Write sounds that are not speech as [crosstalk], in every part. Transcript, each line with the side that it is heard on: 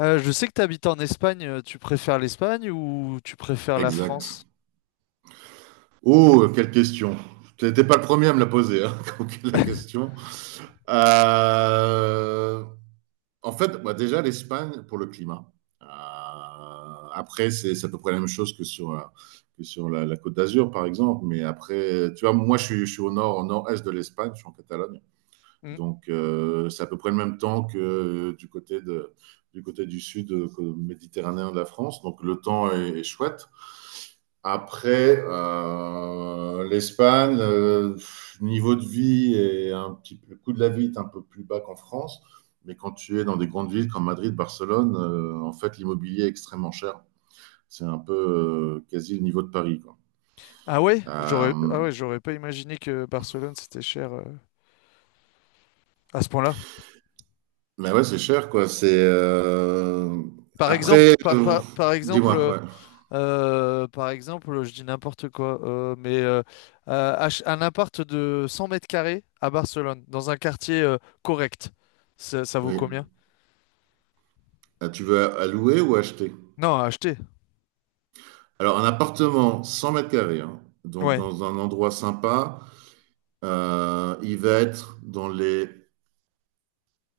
left: Je sais que tu habites en Espagne, tu préfères l'Espagne ou tu préfères la
right: Exact.
left: France?
right: Oh, quelle question. Tu n'étais pas le premier à me la poser, hein, [laughs] donc, la
left: [laughs]
right: question. Euh, déjà, l'Espagne pour le climat. Euh, après, c'est à peu près la même chose que sur, que sur la Côte d'Azur, par exemple. Mais après, tu vois, je suis au nord, au nord-est de l'Espagne, je suis en Catalogne.
left: Hmm.
right: C'est à peu près le même temps que du côté du côté du sud méditerranéen de la France. Donc, le temps est chouette. Après, l'Espagne, niveau de vie et un petit peu, le coût de la vie est un peu plus bas qu'en France. Mais quand tu es dans des grandes villes comme Madrid, Barcelone, en fait, l'immobilier est extrêmement cher. C'est un peu quasi le niveau de Paris, quoi.
left: Ah ouais, j'aurais ah
right: Euh,
left: ouais, j'aurais pas imaginé que Barcelone c'était cher, à ce point-là.
right: mais ouais, c'est cher, quoi.
left: Par exemple,
right: Après,
left: par,
right: euh,
left: par-
right: Dis-moi, ouais.
left: par exemple, je dis n'importe quoi, un appart de 100 mètres carrés à Barcelone, dans un quartier correct, ça vaut combien?
right: Oui. Ah, tu veux allouer ou acheter?
left: Non, à acheter.
right: Alors, un appartement 100 mètres carrés, hein, donc
left: Ouais,
right: dans un endroit sympa. Il va être dans les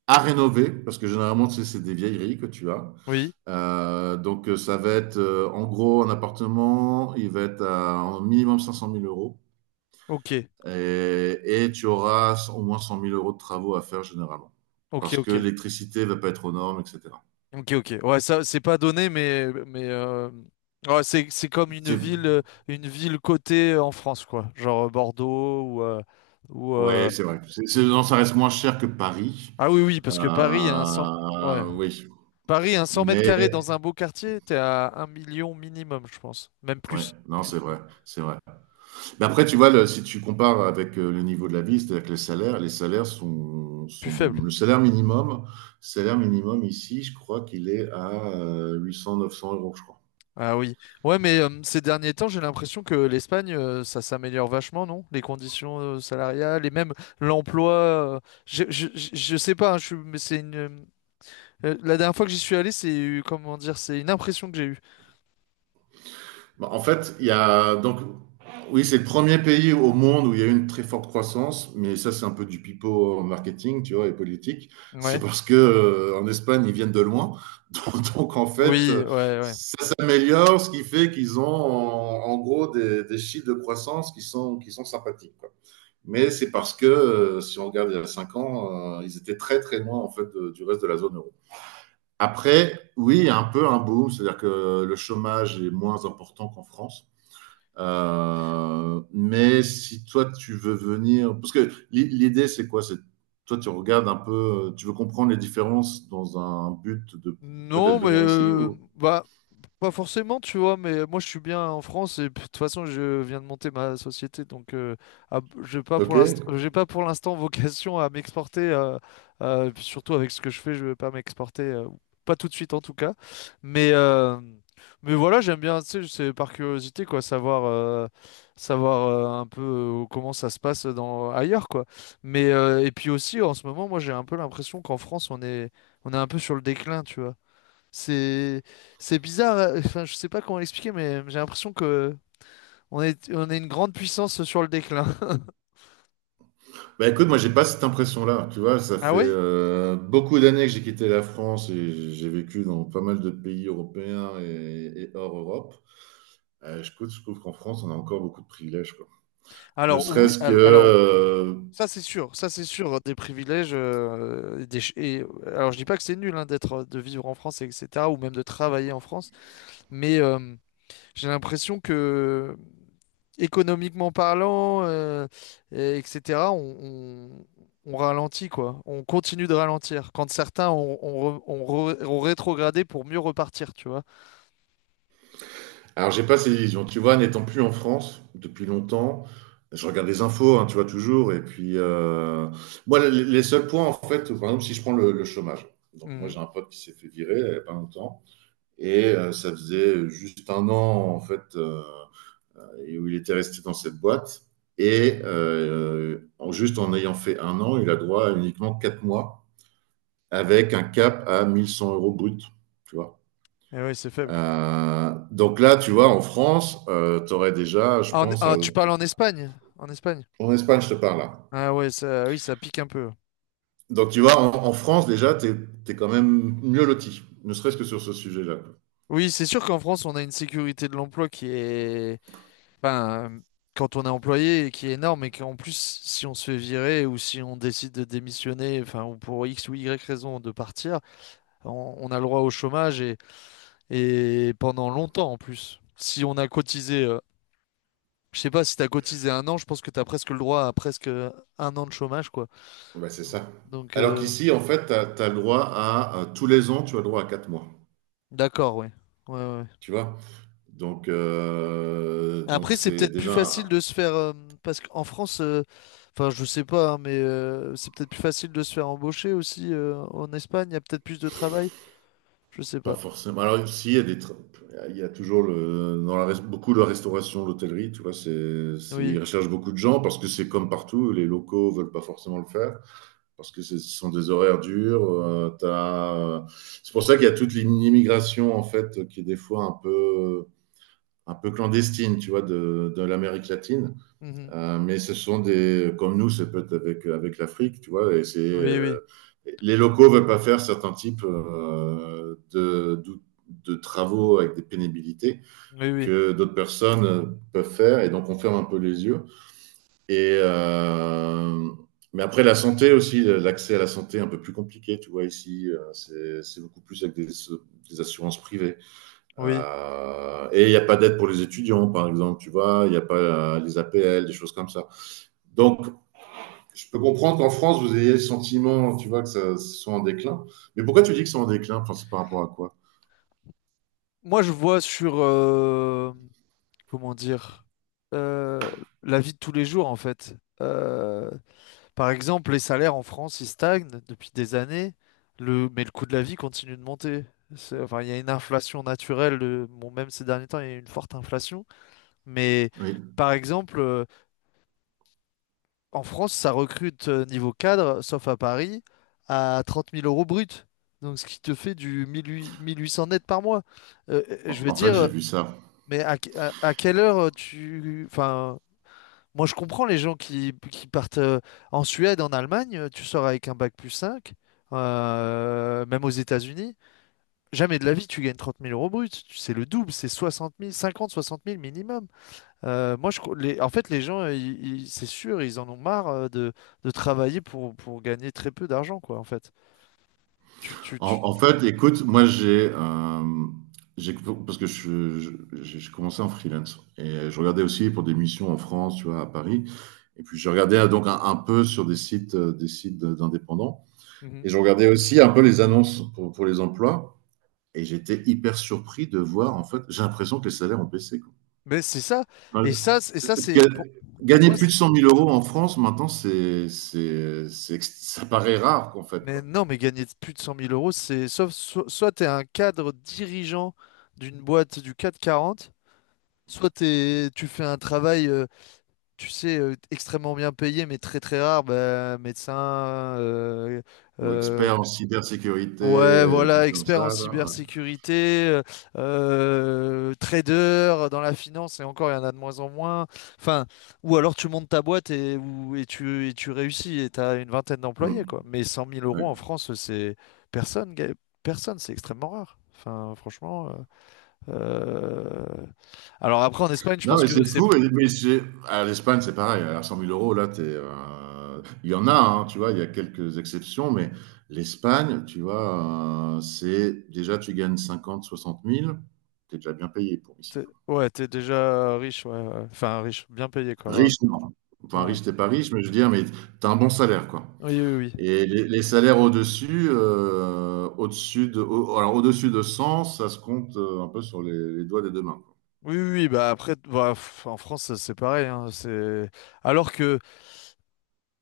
right: À rénover, parce que généralement, tu sais, c'est des vieilleries que tu as.
left: oui,
right: Donc, ça va être en gros un appartement, il va être à un minimum cinq cent mille euros.
left: ok,
right: Et tu auras au moins cent mille euros de travaux à faire généralement.
left: ok,
right: Parce que
left: ok.
right: l'électricité va pas être aux normes, etc.
left: Ok, ok. Ouais, ça, c'est pas donné, mais ouais, c'est comme
right: C'est-
left: une ville cotée en France, quoi. Genre, Bordeaux ou, euh, ou
right: Ouais,
left: euh,
right: c'est vrai. Non, ça reste moins cher que Paris.
left: Ah oui, oui, parce que Paris a un cent. Ouais.
right: Oui.
left: Paris a un 100 mètres
right: Mais,
left: carrés dans un beau quartier, t'es à un million minimum, je pense. Même
right: ouais,
left: plus.
right: non, c'est vrai. C'est vrai. Mais après, tu vois, si tu compares avec le niveau de la vie, c'est-à-dire que les salaires sont,
left: Plus
right: sont-
left: faible.
right: le salaire minimum ici, je crois qu'il est à huit cents, neuf cents euros, je crois.
left: Ah oui. Ouais, mais ces derniers temps, j'ai l'impression que l'Espagne, ça s'améliore vachement, non? Les conditions salariales et même l'emploi. Je sais pas, hein, mais c'est une. La dernière fois que j'y suis allé, c'est, comment dire, c'est une impression que j'ai eue.
right: Bah, en fait, il y a donc, oui, c'est le premier pays au monde où il y a eu une très forte croissance, mais ça, c'est un peu du pipeau en marketing, tu vois, et politique.
left: Ouais.
right: C'est parce que en Espagne, ils viennent de loin, [laughs] donc, donc, en fait,
left: Oui, ouais,
right: euh,
left: ouais.
right: ça s'améliore, ce qui fait qu'ils ont en gros des chiffres de croissance qui sont sympathiques, quoi. Mais c'est parce que, si on regarde il y a 5 ans, ils étaient très très loin en fait du reste de la zone euro. Après, oui, il y a un peu un boom, c'est-à-dire que le chômage est moins important qu'en France. Mais si toi tu veux venir, parce que l'idée c'est quoi? C'est toi tu regardes un peu, tu veux comprendre les différences dans un but de peut-être
left: Non, mais
right: venir ici
left: euh,
right: ou?
left: bah, pas forcément, tu vois, mais moi je suis bien en France et puis, de toute façon je viens de monter ma société. Donc, ah, j'ai pas
right: Ok.
left: pour l'instant, [laughs] vocation à m'exporter, et puis surtout avec ce que je fais, je vais pas m'exporter, pas tout de suite en tout cas, mais mais voilà, j'aime bien, tu sais, c'est par curiosité quoi, savoir un peu, comment ça se passe dans ailleurs quoi, mais et puis aussi en ce moment, moi j'ai un peu l'impression qu'en France on est un peu sur le déclin, tu vois. C'est c'est bizarre, enfin je sais pas comment l'expliquer, mais j'ai l'impression que on est une grande puissance sur le déclin. [laughs]
right: Bah écoute, moi j'ai pas cette impression-là, tu vois, ça
left: Ah
right: fait
left: oui?
right: beaucoup d'années que j'ai quitté la France et j'ai vécu dans pas mal de pays européens et hors Europe. Je trouve qu'en France, on a encore beaucoup de privilèges, quoi. Ne
left: Alors oui,
right: serait-ce que...
left: al- alors ça c'est sûr des privilèges. Alors je dis pas que c'est nul hein, d'être de vivre en France et etc. ou même de travailler en France, mais j'ai l'impression que économiquement parlant, etc., on ralentit, quoi. On continue de ralentir. Quand certains ont rétrogradé pour mieux repartir, tu vois.
right: Alors j'ai pas ces illusions, tu vois, n'étant plus en France depuis longtemps, je regarde les infos, hein, tu vois, toujours, moi, les seuls points, en fait, par exemple, si je prends le chômage. Donc moi
left: Mhm.
right: j'ai un pote qui s'est fait virer il y a pas longtemps, ça faisait juste un an, et où il était resté dans cette boîte. Et en, juste en ayant fait un an, il a droit à uniquement quatre mois avec un cap à 1100 euros brut. Tu vois.
left: Et oui, c'est faible.
right: Donc là, tu vois, en France, tu aurais déjà, je
left: Ah,
right: pense, à...
left: ah, tu parles en Espagne? En Espagne?
right: en Espagne, je te parle là.
left: Ah ouais, ça, oui, ça pique un peu.
right: Donc tu vois, en France, déjà, es, quand même mieux loti, ne serait-ce que sur ce sujet-là.
left: Oui, c'est sûr qu'en France, on a une sécurité de l'emploi qui est, enfin, quand on est employé, qui est énorme et qu'en plus, si on se fait virer ou si on décide de démissionner, enfin, ou pour X ou Y raison de partir, on a le droit au chômage et pendant longtemps en plus. Si on a cotisé, je sais pas, si tu as cotisé un an, je pense que tu as presque le droit à presque un an de chômage, quoi.
right: Bah, c'est ça.
left: Donc,
right: Alors qu'ici, en fait, as le droit à, tous les ans, tu as le droit à quatre mois.
left: d'accord, ouais. Ouais, ouais. Ouais.
right: Tu vois. Donc,
left: Après, c'est
right: c'est
left: peut-être plus facile
right: déjà...
left: de se faire, parce qu'en France, enfin, je sais pas, hein, mais c'est peut-être plus facile de se faire embaucher aussi, en Espagne, il y a peut-être plus de travail, je sais
right: pas
left: pas.
right: forcément. Alors, si, il y a toujours le, dans la, beaucoup de la restauration, l'hôtellerie, tu vois,
left: Oui.
right: ils recherchent beaucoup de gens parce que c'est comme partout, les locaux veulent pas forcément le faire parce que ce sont des horaires durs. C'est pour ça qu'il y a toute l'immigration, en fait, qui est des fois un peu clandestine, tu vois, de l'Amérique latine.
left: Mhm.
right: Mais ce sont des, comme nous, c'est peut-être avec, avec l'Afrique, tu vois, et c'est,
left: Oui, oui,
right: euh, les locaux veulent pas faire certains types de de travaux avec des pénibilités
left: oui, oui,
right: que d'autres personnes peuvent faire, et donc on ferme un peu les yeux. Et, mais après, la santé aussi, l'accès à la santé est un peu plus compliqué, tu vois, ici, c'est beaucoup plus avec des assurances privées.
left: oui.
right: Et il n'y a pas d'aide pour les étudiants, par exemple, tu vois, il n'y a pas les APL, des choses comme ça. Donc, je peux comprendre qu'en France, vous ayez le sentiment, tu vois, que ça soit en déclin. Mais pourquoi tu dis que c'est en déclin? Enfin, c'est par rapport à quoi?
left: Moi, je vois sur, comment dire, euh, la vie de tous les jours en fait. Euh, par exemple, les salaires en France, ils stagnent depuis des années, mais le coût de la vie continue de monter. Enfin, il y a une inflation naturelle, bon, même ces derniers temps, il y a eu une forte inflation. Mais
right: Oui.
left: par exemple, en France, ça recrute niveau cadre, sauf à Paris, à 30 000 euros brut. Donc, ce qui te fait du 1 800 net par mois. Je
right: En
left: veux
right: en fait, j'ai
left: dire,
right: vu ça.
left: mais à quelle heure tu, enfin, moi, je comprends les gens qui partent, en Suède, en Allemagne, tu sors avec un bac plus 5, même aux États-Unis. Jamais de la vie, tu gagnes 30 000 euros bruts. C'est le double, c'est 60 000, 50, 60 000 minimum. Moi, en fait, les gens, c'est sûr, ils en ont marre de travailler pour gagner très peu d'argent, quoi, en fait. Tu, tu, tu-
right: En fait, écoute, moi, j'ai- parce que je, j'ai commencé en freelance et je regardais aussi pour des missions en France, tu vois, à Paris. Et puis, je regardais donc un peu sur des sites d'indépendants.
left: Mhm.
right: Et je regardais aussi un peu les annonces pour les emplois. Et j'étais hyper surpris de voir, en fait, j'ai l'impression que les salaires ont baissé, quoi.
left: Mais c'est ça. Et ça, c'est pour
right: Gagner
left: moi.
right: plus de cent mille euros en France, maintenant, ça paraît rare, quoi, en fait,
left: Mais
right: quoi.
left: non, mais gagner plus de 100 000 euros, c'est sauf soit tu es un cadre dirigeant d'une boîte du CAC 40, soit tu fais un travail, tu sais, extrêmement bien payé, mais très très rare, bah, médecin, euh,
right: Ou
left: euh,
right: expert en cybersécurité,
left: ouais,
right: des
left: voilà,
right: trucs comme
left: expert
right: ça,
left: en
right: là. Ouais.
left: cybersécurité, trader dans la finance, et encore, il y en a de moins en moins. Enfin, ou alors tu montes ta boîte et tu réussis et tu as une vingtaine d'employés, quoi.
right: Mm,
left: Mais cent mille
right: ouais.
left: euros en France, c'est personne, personne, c'est extrêmement rare. Enfin, franchement. Euh, Alors après, en Espagne, je
right: Non,
left: pense
right: mais
left: que
right: c'est
left: c'est.
right: fou. À l'Espagne, c'est pareil. À cent mille euros, là, il y en a, hein, tu vois, il y a quelques exceptions, mais l'Espagne, tu vois, c'est déjà, tu gagnes cinquante, soixante mille. T'es déjà bien payé pour ici, quoi.
left: Ouais, t'es déjà riche, ouais, ouais. Enfin, riche, bien payé, quoi. Ouais, ouais.
right: Riche, non. Enfin,
left: Ah
right: riche, t'es pas riche, mais je veux dire, mais t'as un bon salaire, quoi.
left: ouais. Oui, oui, oui.
right: Et les salaires au-dessus, alors au-dessus de 100, ça se compte un peu sur les doigts des deux mains,
left: Oui, oui, oui, bah après, bah, en France, c'est pareil, hein, c'est. Alors que,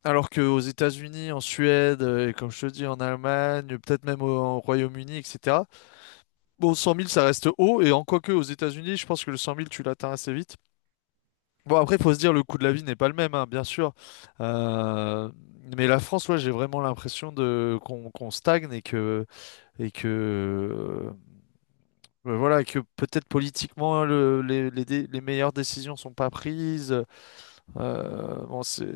left: alors que aux États-Unis, en Suède, et comme je te dis, en Allemagne, peut-être même en Royaume-Uni, etc. Bon, 100 000, ça reste haut. Et en quoi que, aux États-Unis, je pense que le 100 000, tu l'atteins assez vite. Bon, après, il faut se dire, le coût de la vie n'est pas le même, hein, bien sûr. Euh, Mais la France, ouais, j'ai vraiment l'impression de qu'on stagne et que euh, bah, voilà, que peut-être politiquement, les meilleures décisions sont pas prises. Bon, c'est.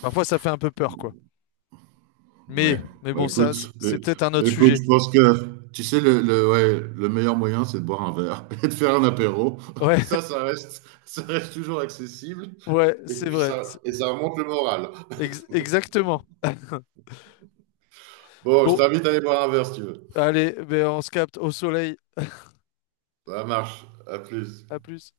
left: Parfois, ça fait un peu peur, quoi.
right: quoi.
left: Mais,
right: Ouais.
left: mais
right: Bah,
left: bon, ça,
right: écoute,
left: c'est
right: euh,
left: peut-être un autre
right: écoute,
left: sujet.
right: je pense que tu sais ouais, le meilleur moyen, c'est de boire un verre [laughs] et de faire un apéro.
left: Ouais,
right: [laughs]
left: [laughs]
right: Ça reste toujours accessible
left: ouais,
right: et
left: c'est
right: puis
left: vrai.
right: ça remonte le moral.
left: Exactement.
right: Bon, je
left: Bon,
right: t'invite à aller boire un verre si tu veux.
left: allez, ben, on se capte au soleil.
right: Ça marche. À plus.
left: À plus.